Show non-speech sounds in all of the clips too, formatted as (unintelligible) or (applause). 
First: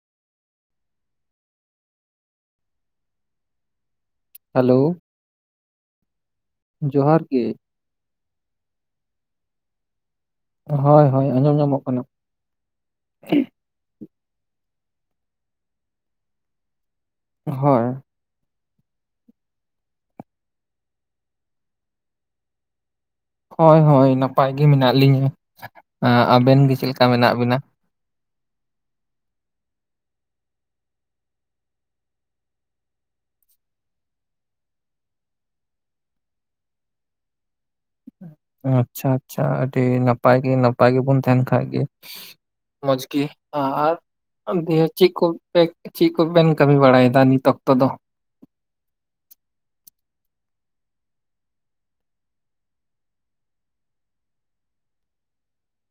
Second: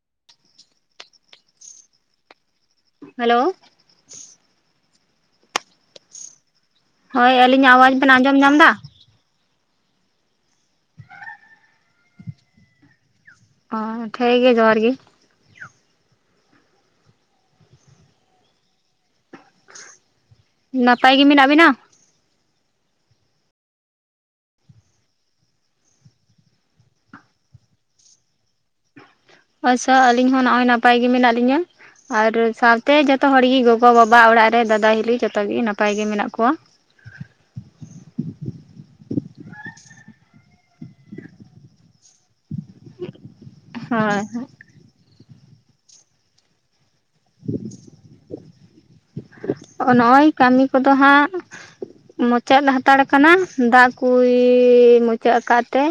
(inaudible) Hello. Hello. ᱡᱚᱦᱟᱨ ᱦᱳᱭ ᱜᱮ ᱟᱹᱞᱤᱧᱟᱜ ᱟᱣᱟᱡ ᱵᱮᱱ ᱟᱸᱡᱚᱢ ᱧᱟᱢ ᱮᱫᱟ? ᱦᱳᱭ ᱦᱳᱭ ᱟᱸᱡᱚᱢ ᱧᱟᱢᱚᱜ ᱠᱟᱱᱟ᱾ ᱚ (unintelligible) ᱜᱮ ᱡᱚᱦᱟᱨ ᱜᱮ᱾ ᱦᱚᱭ᱾ ᱱᱟᱯᱟᱭ ᱜᱮ ᱢᱮᱱᱟᱜ ᱵᱮᱱᱟ? ᱦᱳᱭ ᱦᱳᱭ ᱱᱟᱯᱟᱭ ᱜᱮ ᱢᱮᱱᱟᱜ ᱞᱤᱧᱟᱹ᱾ ᱟᱵᱮᱱ ᱜᱮ ᱪᱮᱫ ᱞᱮᱠᱟ ᱢᱮᱱᱟᱜ ᱵᱮᱱᱟ? ᱟᱪᱪᱷᱟ ᱟᱹᱞᱤᱧ ᱦᱚᱸ ᱱᱚᱜᱼᱚᱭ ᱱᱟᱯᱟᱭ ᱜᱮ ᱢᱮᱱᱟᱜ ᱞᱤᱧᱟᱹ᱾ ᱟᱨ ᱥᱟᱶᱛᱮ ᱡᱚᱛᱚ ᱦᱚᱲ ᱜᱮ ᱜᱚᱜᱚ, ᱵᱟᱵᱟ ᱚᱲᱟᱜ ᱨᱮ ᱫᱟᱫᱟ, ᱦᱤᱞᱤ ᱡᱚᱛᱚ ᱜᱮ ᱱᱟᱯᱟᱭ ᱜᱮ ᱢᱮᱱᱟᱜ ᱠᱚᱣᱟ᱾ ᱟᱪᱪᱷᱟ ᱟᱪᱪᱷᱟ ᱟᱹᱰᱤ ᱱᱟᱯᱟᱭ ᱜᱮ ᱱᱟᱯᱟᱭ ᱜᱮᱵᱚᱱ ᱛᱟᱦᱮᱸᱱ ᱠᱷᱟᱡ ᱜᱮ᱾ ᱢᱚᱡᱽ ᱜᱮ᱾ ᱟᱨ ᱪᱮᱫ ᱠᱚ ᱯᱮ, ᱪᱮᱫ ᱠᱚᱵᱮᱱ ᱠᱟᱹᱢᱤ ᱵᱟᱲᱟᱭᱮᱫᱟ ᱱᱤᱛ ᱚᱠᱛᱚ ᱫᱚ? ᱦᱚᱜ-ᱚ ᱱᱚᱜᱼᱚᱭ ᱠᱟᱹᱢᱤ ᱠᱚᱫᱚ ᱦᱟᱸᱜ ᱢᱩᱪᱟᱹᱫ ᱞᱮ ᱦᱟᱛᱟᱲ ᱠᱟᱱᱟ, ᱫᱟᱜ ᱠᱩᱭ ᱢᱩᱪᱟᱹᱫ ᱟᱠᱟᱜ ᱛᱮ᱾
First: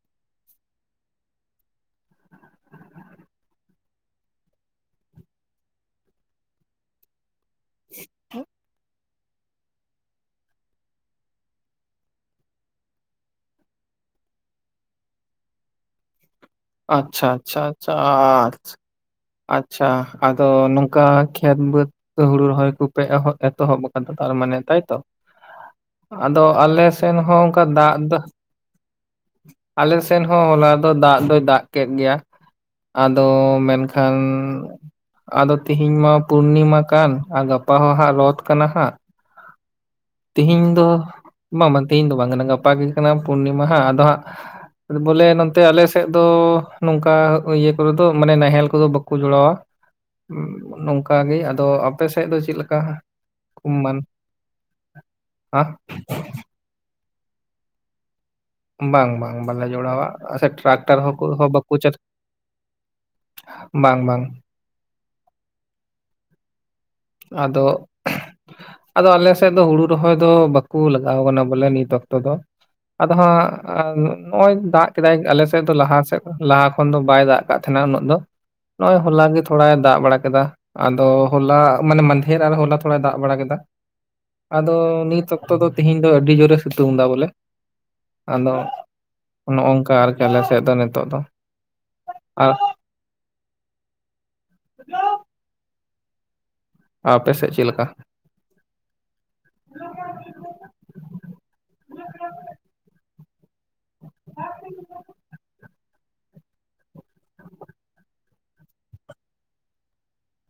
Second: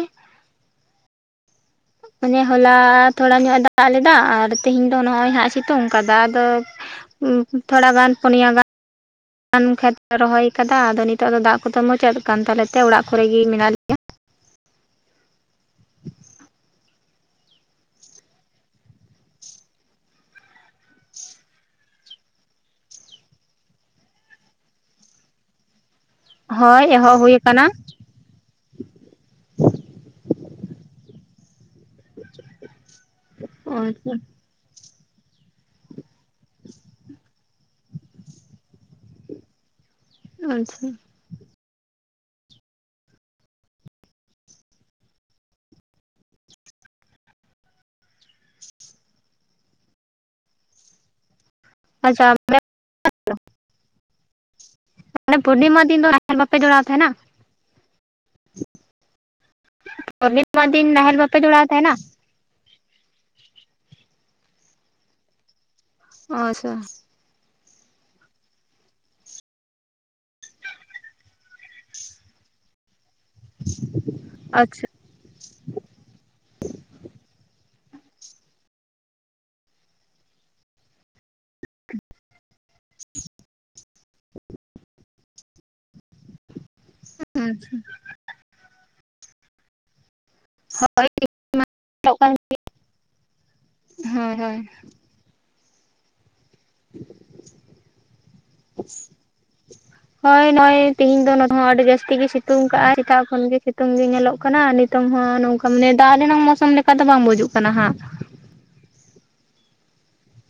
ᱚᱱᱮ ᱦᱚᱞᱟ ᱛᱷᱚᱲᱟ ᱧᱚᱜ ᱮ ᱫᱟᱜ ᱞᱮᱫᱟ ᱟᱨ ᱛᱮᱦᱮᱧ ᱫᱚ ᱱᱚᱜ-ᱚᱭ ᱦᱟᱸᱜ ᱮ ᱥᱤᱛᱩᱝ ᱠᱟᱫᱟ, ᱟᱫᱚ (unintelligible) ᱛᱷᱚᱲᱟ ᱜᱟᱱ ᱯᱚᱱᱮᱭᱟ ᱜᱟᱱ (unintelligible) ᱟᱱ ᱠᱷᱮᱛ ᱞᱮ ᱨᱚᱦᱚᱭ ᱠᱟᱫᱟ ᱟᱫᱚ ᱱᱤᱛᱚᱜ ᱫᱚ ᱫᱟᱜ ᱠᱚᱫᱚ ᱢᱩᱪᱟᱹᱫ ᱠᱟᱱ ᱛᱟᱞᱮ ᱛᱮ ᱚᱲᱟᱜ ᱠᱚᱨᱮ ᱜᱮ ᱢᱮᱱᱟᱜ ᱞᱮᱭᱟ᱾ ᱟᱪᱪᱷᱟ ᱟᱪᱪᱷᱟ ᱟᱪᱪᱷᱟ (unintelligible) ᱟᱪᱪᱷᱟ ᱟᱫᱚ ᱱᱚᱝᱠᱟ ᱠᱷᱮᱛ ᱵᱟᱹᱫᱽ ᱠᱚ ᱦᱩᱲᱩ ᱨᱚᱦᱚᱭ ᱠᱚᱯᱮ ᱮᱦᱚᱵ ᱮᱛᱚᱦᱚᱵ ᱟᱠᱟᱫᱟ ᱛᱟᱨ ᱢᱟᱱᱮ ᱛᱟᱭ ᱛᱚ? ᱟᱫᱚ ᱞᱮᱭᱟ᱾ ᱦᱳᱭ ᱟᱞᱮ ᱮᱦᱚᱵ ᱥᱮᱱ ᱦᱩᱭ ᱦᱚᱸ ᱚᱝᱠᱟ ᱟᱠᱟᱱᱟ ᱫᱟᱜ ᱫᱚ ᱟᱞᱮ ᱥᱮᱱ ᱦᱚᱸ ᱦᱚᱞᱟ ᱫᱚ ᱫᱟᱜ ᱫᱚᱭ ᱫᱟᱜ ᱠᱮᱫ ᱜᱮᱭᱟ᱾ ᱟᱫᱚ ᱢᱮᱱᱠᱷᱟᱱ, ᱟᱫᱚ ᱛᱤᱦᱤᱧ ᱢᱟ ᱯᱩᱨᱱᱤᱢᱟ ᱠᱟᱱ ᱟᱨ, ᱜᱟᱯᱟ ᱦᱚᱸ ᱦᱟᱸᱜ ᱨᱚᱛ ᱠᱟᱱᱟ ᱦᱟᱸᱜ, ᱛᱮᱦᱤᱧ ᱫᱚ, ᱟᱪᱪᱷᱟ ᱵᱟᱝ ᱵᱟᱝ ᱛᱮᱦᱤᱧ ᱫᱚ ᱵᱟᱝ ᱠᱟᱱᱟ ᱜᱟᱯᱟ ᱜᱮ ᱠᱟᱱᱟ ᱯᱩᱨᱱᱤᱢᱟ ᱦᱟᱸᱜ ᱟᱫᱚ ᱦᱟᱸᱜ, ᱵᱚᱞᱮ ᱱᱚᱱᱛᱮ ᱟᱞᱮ ᱥᱮᱜᱫᱚ ᱱᱚᱝᱠᱟ ᱤᱭᱟᱹ ᱠᱚᱨᱮ ᱫᱚ ᱢᱟᱱᱮ ᱱᱟᱦᱮᱞ ᱠᱚᱫᱚ ᱵᱟᱠᱚ ᱡᱚᱲᱟᱣᱟ᱾ ᱱᱚᱝᱠᱟ ᱜᱮ, ᱟᱫᱚ ᱟᱯᱮ ᱟᱪᱪᱷᱟ ᱥᱮᱫ ᱫᱚ ᱪᱮᱫ ᱞᱮᱠᱟ ᱠᱩ ᱢᱟ ᱢᱟᱱᱮ ᱯᱩᱨᱱᱤᱢᱟ ᱫᱤᱱ ᱫᱚ ᱱᱟᱦᱮᱞ ᱵᱟᱯᱮ ᱡᱚᱲᱟᱣ ᱛᱟᱦᱮᱸᱱᱟ? ᱵᱟᱝ ᱵᱟᱝ ᱵᱟᱞᱮ ᱡᱚᱲᱟᱣᱟ, ᱟ ᱥᱮ ᱯᱩᱨᱱᱤᱢᱟ ᱫᱤᱱ ᱴᱨᱟᱠᱴᱟᱨ ᱱᱟᱦᱮᱞ ᱦᱚᱸ ᱠᱚ ᱵᱟᱯᱮ ᱦᱚᱸ ᱡᱚᱲᱟᱣ ᱵᱟᱠᱚ ᱪᱟ ᱛᱟᱦᱮᱱᱟ ᱵᱟᱝ ᱵᱟᱝ। ᱟᱪᱪᱷᱟ। ᱟᱫᱚ ᱟᱫᱚ ᱟᱞᱮ ᱥᱮᱫ ᱫᱚ ᱦᱩᱲᱩ ᱨᱚᱦᱚᱭ ᱫᱚ ᱵᱟᱠᱚ ᱞᱟᱜᱟᱣ ᱟᱠᱟᱱᱟ ᱵᱚᱞᱮ ᱱᱤᱛ ᱚᱠᱛᱚ ᱫᱚ, ᱟᱫᱚ ᱦᱟᱸᱜ ᱟᱨ ᱱᱚᱜ ᱱᱚᱜ-ᱚᱭ ᱟᱪᱪᱷᱟ ᱫᱟᱜ ᱠᱮᱫᱟᱭ ᱟᱞᱮ ᱥᱮᱫ ᱫᱚ ᱞᱟᱦᱟ ᱥᱮᱫ, ᱞᱟᱦᱟ ᱠᱷᱚᱱ ᱫᱚ ᱵᱟᱭ ᱫᱟᱜ ᱠᱟᱜ ᱛᱟᱦᱮᱸᱱᱟ ᱩᱱᱟᱹᱜ ᱫᱚ᱾ ᱱᱚᱜ-ᱚᱭ ᱦᱚᱞᱟ ᱜᱮ ᱛᱷᱚᱲᱟᱭ ᱫᱟᱜ ᱵᱟᱲᱟ ᱠᱮᱫ, ᱟᱫᱚ ᱦᱚᱞᱟ ᱢᱟᱱᱮ ᱢᱟᱫᱷᱮᱨ ᱟᱨ ᱦᱚᱞᱟ ᱛᱷᱚᱲᱟᱭ ᱫᱟᱜ ᱵᱟᱲᱟ ᱠᱮᱫᱟ, ᱟᱫᱚ ᱱᱤᱛ ᱚᱠᱛᱚ ᱫᱚ ᱛᱤᱦᱮᱧ ᱫᱚ ᱟᱹᱰᱤ ᱡᱳᱨᱮ ᱥᱤᱛᱩᱝ ᱮᱫᱟ ᱵᱚᱞᱮ, ᱦᱳᱭ ᱟᱫᱚ ᱱᱚᱜ-ᱚ ᱚᱝᱠᱟ ᱟᱨᱠᱤ ᱟᱞᱮ ᱥᱮᱜ ᱫᱚ ᱱᱤᱛᱚᱜ ᱫᱚ, ᱟᱨ ᱦᱳᱭ ᱦᱳᱭ᱾ ᱟᱨ ᱟᱯᱮ ᱥᱮᱷ ᱪᱮᱜ ᱞᱮᱠᱟ? (inaudible) (inaudible) ᱦᱳᱭ ᱱᱚᱜ-ᱚᱭ, ᱛᱮᱦᱮᱧ ᱫᱚ ᱱᱚᱰᱮ ᱦᱚᱸ ᱟᱹᱰᱤ ᱡᱟᱹᱥᱛᱤ ᱜᱮ ᱥᱤᱛᱩᱝ ᱠᱟᱜᱼᱟᱭ ᱥᱮᱛᱟᱜ ᱠᱷᱚᱱ ᱜᱮ ᱥᱤᱛᱩᱝ ᱜᱮ ᱧᱮᱞᱚᱜ ᱠᱟᱱᱟ, ᱱᱤᱛ ᱛᱚᱝ ᱦᱚᱸ ᱱᱚᱝᱠᱟ ᱢᱟᱱᱮ ᱫᱟᱜ ᱨᱮᱱᱟᱜ ᱢᱳᱣᱥᱳᱢ ᱞᱮᱠᱟ ᱫᱚ ᱵᱟᱝ ᱵᱩᱡᱩᱜ ᱠᱟᱱᱟ ᱦᱟᱸᱜ।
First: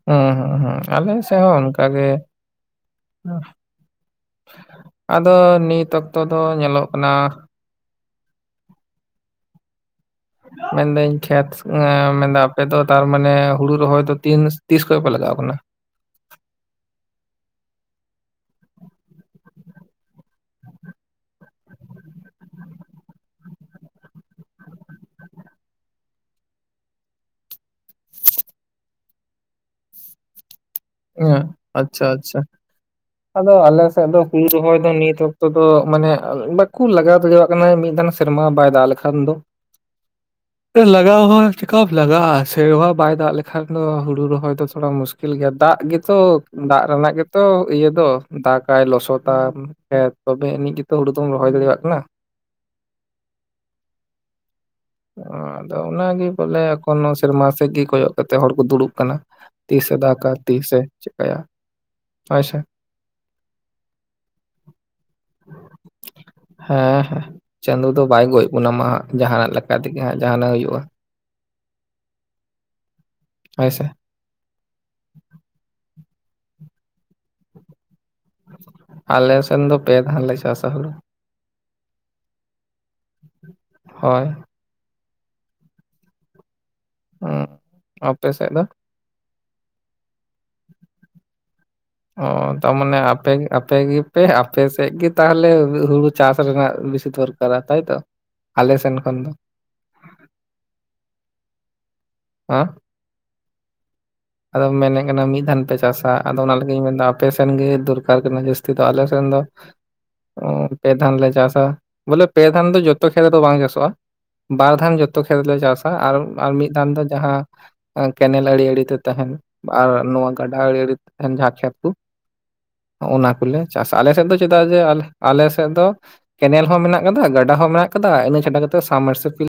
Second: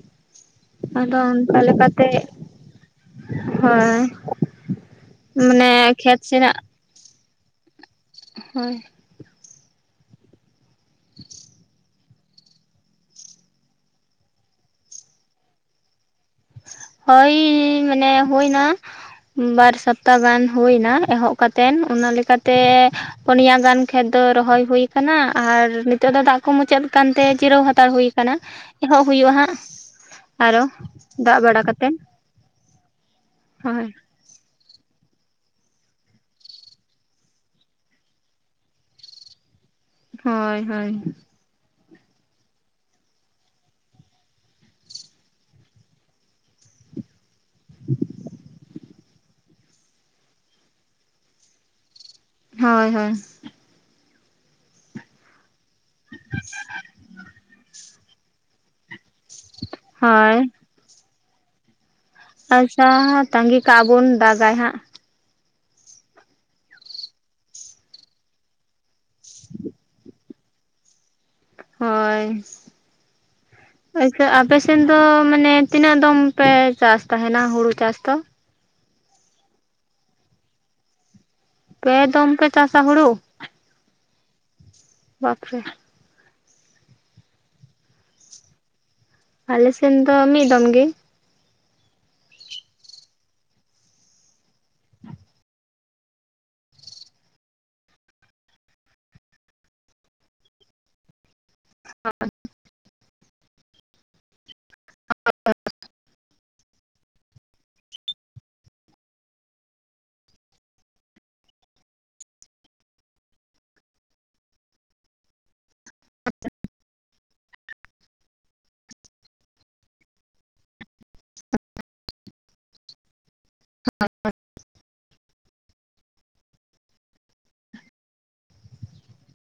ᱦᱩᱸ ᱦᱩᱸ ᱦᱩᱸ ᱟᱞᱮ ᱟᱫᱚ ᱥᱮ ᱚᱱᱠᱟ ᱦᱚᱸ ᱚᱱᱠᱟᱜᱮ᱾ ᱞᱮᱠᱟᱛᱮ ᱦᱳᱭ ᱟᱫᱚ ᱢᱟᱱᱮ ᱱᱤᱛ ᱚᱠᱛᱚ ᱠᱷᱮᱛ ᱫᱚ ᱥᱮᱱᱟᱜ ᱧᱮᱞᱚᱜ ᱠᱟᱱᱟ ᱦᱳᱭ। ᱢᱮᱱᱫᱟᱹᱧ ᱠᱷᱮᱛ, ᱢᱮᱱᱫᱟᱧ ᱟᱯᱮᱫᱚ ᱛᱟᱨᱢᱟᱱᱮ ᱦᱩᱲᱩ ᱨᱚᱦᱚᱭ ᱫᱚ, ᱛᱤᱱ ᱛᱤᱥ ᱠᱷᱚᱡ ᱯᱮ ᱞᱟᱜᱟᱣ ᱟᱠᱟᱱᱟ? ᱦᱳᱭ ᱢᱟᱱᱮ ᱦᱩᱭ ᱱᱟ᱾ ᱵᱟᱨ ᱥᱚᱯᱛᱟ ᱜᱟᱱ ᱦᱩᱭ ᱮᱱᱟ᱾ ᱮᱦᱚᱵ ᱠᱟᱛᱮ ᱚᱱᱟ ᱞᱮᱠᱟᱛᱮ ᱯᱚᱱᱭᱟ ᱜᱟᱱ ᱠᱷᱮᱛ ᱫᱚ ᱨᱚᱦᱚᱭ ᱦᱩᱭ ᱟᱠᱟᱱᱟ ᱾ ᱟᱨ ᱱᱤᱛᱚᱜ ᱫᱚ ᱫᱟᱜ ᱠᱚ ᱢᱩᱪᱟᱹᱫ ᱠᱟᱱᱛᱮ ᱡᱤᱨᱟᱹᱣ ᱦᱟᱛᱟᱲ ᱦᱩᱭ ᱟᱠᱟᱱᱟ। ᱮᱦᱚᱵ ᱦᱩᱭᱩᱜ-ᱟ ᱦᱟᱸᱜ ᱟᱨᱚ। ᱦᱮᱸ ᱫᱟᱜ ᱵᱟᱲᱟ ᱠᱟᱛᱮᱫ ᱟᱪᱪᱷᱟ - ᱟᱪᱪᱷᱟ ᱟᱫᱚ ᱟᱞᱮ ᱦᱳᱭ ᱥᱮᱫ ᱫᱚ ᱦᱩᱲᱩ ᱥᱚᱢᱚᱭ ᱫᱚ ᱱᱤᱛ ᱚᱠᱛᱚ ᱫᱚ ᱢᱟᱱᱮ, ᱵᱟᱠᱚ ᱞᱟᱜᱟᱣ ᱫᱟᱲᱮᱣᱟᱜ ᱠᱟᱱᱟ ᱾ ᱢᱤᱫ ᱫᱷᱟᱣ ᱥᱮᱨᱢᱟ ᱵᱟᱭ ᱫᱟᱜ ᱞᱮᱠᱷᱟᱱ ᱫᱚ। ᱦᱳᱭ ᱦᱳᱭ ᱞᱟᱜᱟᱣ ᱦᱚᱭ ᱪᱮᱠᱟᱯ ᱞᱟᱜᱟᱜᱼᱟ᱾ ᱥᱮᱨᱢᱟ ᱵᱟᱭ ᱫᱟᱜ ᱞᱮᱠᱷᱟᱱ ᱫᱚ ᱾ ᱦᱩᱲᱩ ᱨᱚᱦᱚᱭ ᱫᱚ ᱛᱷᱚᱲᱟ ᱢᱩᱥᱠᱤᱞ ᱜᱮᱭᱟ। ᱫᱟᱜ ᱜᱮᱛᱚ, ᱫᱟᱜ ᱨᱮᱱᱟᱜ ᱜᱮᱛᱚ ᱤᱭᱟᱹ ᱫᱚ, ᱫᱟᱜᱟᱭ ᱞᱚᱥᱚᱫᱟᱢ ᱠᱷᱮᱛ। ᱛᱚᱵᱮ ᱮᱱᱤᱡ ᱜᱮᱛᱚ, ᱦᱩᱲᱩ ᱫᱚᱢ ᱨᱚᱦᱚᱭ ᱫᱟᱲᱮᱭᱟ-ᱜ ᱠᱟᱱᱟ। ᱦᱳᱭ ᱦᱳᱭ। ᱟᱫᱚ ᱚᱱᱟᱜᱮ ᱵᱚᱞᱮ ᱮᱠᱷᱚᱱ ᱥᱮᱨᱢᱟ, ᱥᱮᱫ ᱜᱮ ᱠᱚᱭᱚᱜ ᱠᱟᱛᱮᱜ ᱦᱚᱲ ᱠᱚ ᱫᱩᱲᱩᱵ ᱟᱠᱟᱱᱟ। ᱛᱤᱥᱮ ᱫᱟᱜᱟ, ᱦᱳᱭ ᱛᱤᱥᱮ ᱪᱤᱠᱟᱭᱟ ᱟᱪᱪᱷᱟ ᱛᱟᱺᱜᱤ ᱠᱟᱜᱼᱟ ᱵᱚᱱ, ᱫᱟᱜᱟᱭ ᱦᱟᱸᱜ। ᱦᱮᱸ, ᱦᱮᱸ ᱪᱟᱸᱫᱚ ᱫᱚ ᱵᱟᱭ ᱜᱚᱡ ᱵᱚᱱᱟ, ᱢᱟ ᱡᱟᱦᱟᱸ ᱱᱟᱜ ᱞᱟᱹᱠ ᱠᱟᱛᱮ ᱜᱮ ᱦᱟᱜ ᱡᱟᱦᱟᱸᱱᱟᱜ ᱦᱩᱭᱩᱜᱼᱟ। ᱦᱳᱭ ᱦᱳᱭ ᱥᱮ ᱮ ᱟᱯᱮᱥᱮᱱ ᱫᱚ, ᱢᱟᱱᱮ ᱛᱤᱱᱟᱹᱜ ᱫᱚᱢ ᱯᱮ, ᱪᱟᱥ ᱛᱟᱦᱮᱸᱱᱟ ᱦᱩᱲᱩ ᱪᱟᱥ ᱫᱚ? ᱟᱞᱮ ᱥᱮᱱ ᱫᱚ ᱯᱮ ᱫᱷᱟᱱ ᱞᱮ ᱪᱟᱥᱟ ᱦᱩᱲᱩ। ᱯᱮ ᱫᱚᱢ ᱯᱮ ᱪᱟᱥᱟ ᱦᱩᱲᱩ? ᱦᱚᱭ᱾ ᱵᱟᱯ ᱨᱮ᱾ ᱚᱸᱜ ᱟᱯᱮ ᱥᱮᱜ ᱫᱚ? ᱟᱞᱮ ᱥᱮᱱ ᱫᱚ ᱢᱤᱫ ᱫᱚᱢ ᱜᱤ᱾ ᱚᱻ ᱛᱟᱨᱢᱟᱱᱮ ᱟᱯᱮ ᱜᱤ, ᱟᱯᱮ ᱜᱤ ᱯᱮ ᱟᱯᱮ ᱥᱮᱡ ᱜᱮ ᱛᱟᱦᱚᱞᱮ ᱦᱩᱜ ᱦᱩᱲᱩ ᱪᱟᱥ ᱨᱮᱱᱟᱜ ᱵᱮᱥᱤ ᱫᱚᱨᱠ ᱠᱟᱨᱟ ᱛᱟᱭ ᱛᱚ, ᱟᱞᱮ ᱥᱮᱱ ᱠᱷᱚᱱ ᱫᱚ᱾ ᱮᱸᱜ ᱦᱚᱭ᱾ ᱟᱸ ᱾ ᱟᱫᱚ ᱢᱮᱱᱮᱜ ᱠᱟᱱᱟᱢ, ᱢᱤᱫ ᱫᱷᱟᱱ ᱯᱮ ᱪᱟᱥᱟ᱾ ᱟᱫᱚ ᱚᱱᱟ ᱞᱟᱹᱜᱤᱜ ᱤᱧ ᱢᱮᱱ ᱫᱟ ᱼᱼ ᱟᱯᱮ ᱥᱮᱱ ᱜᱮ ᱫᱚᱨᱠᱟᱨ ᱠᱟᱱᱟ? ᱡᱟᱹᱥᱛᱤ ᱫᱚ ᱟᱞᱮ ᱥᱮᱱ ᱫᱚᱼᱼ ᱚᱸᱻ ᱯᱮ ᱫᱷᱟᱱ ᱞᱮ ᱪᱟᱥᱟ ᱾ ᱵᱚᱞᱮ ᱯᱮ ᱫᱷᱟᱱ ᱫᱚ ᱡᱚᱛᱚ ᱠᱷᱮᱛ ᱨᱮᱫᱚ ᱵᱟᱝ ᱪᱟᱥᱚᱜ-ᱟ᱾ ᱵᱟᱨ ᱫᱷᱟᱱ ᱡᱚᱛᱚ ᱠᱷᱮᱛ ᱨᱮᱞᱮ ᱪᱟᱥᱟ᱾ ᱟᱨᱚ ᱟᱨ ᱢᱤᱫ ᱫᱷᱟᱱ ᱫᱚᱼᱼ ᱡᱟᱦᱟᱸ ᱠᱮᱱᱮᱞ ᱮᱸ ᱟᱹᱲᱤ ᱟᱹᱲᱤ ᱛᱮ ᱛᱮᱦᱮᱱ ᱾ ᱵᱟ ᱟᱨ ᱱᱚᱣᱟ ᱜᱟᱰᱟ ᱟᱹᱲᱤ ᱟᱹᱲᱤᱼᱼ ᱛᱮᱦᱮᱱ ᱡᱟᱦᱟᱸ ᱠᱷᱮᱛ ᱠᱩ, ᱚ ᱚᱱᱟ ᱠᱚᱞᱮ ᱪᱟᱥᱟ ᱟᱞᱮ ᱥᱮᱡ ᱫᱚ ᱪᱚᱫᱽᱼᱼ ᱪᱮᱫᱟᱜ ᱡᱮ, ᱟᱞ ᱟᱞᱮ ᱥᱮᱜ ᱫᱚᱼᱼ ᱠᱮᱱᱮᱞ ᱦᱚᱸ ᱢᱮᱱᱟᱜ ᱟᱠᱟᱫᱟ, ᱜᱟᱰᱟ ᱦᱚᱸ ᱢᱮᱱᱟᱜ ᱟᱠᱟᱫᱟ, ᱤᱱᱟᱹ ᱪᱷᱟᱰᱟ ᱠᱟᱛᱮᱜ ᱥᱟᱵᱽᱢᱟᱨᱥᱟᱹᱞ ᱯᱤᱞᱼᱼ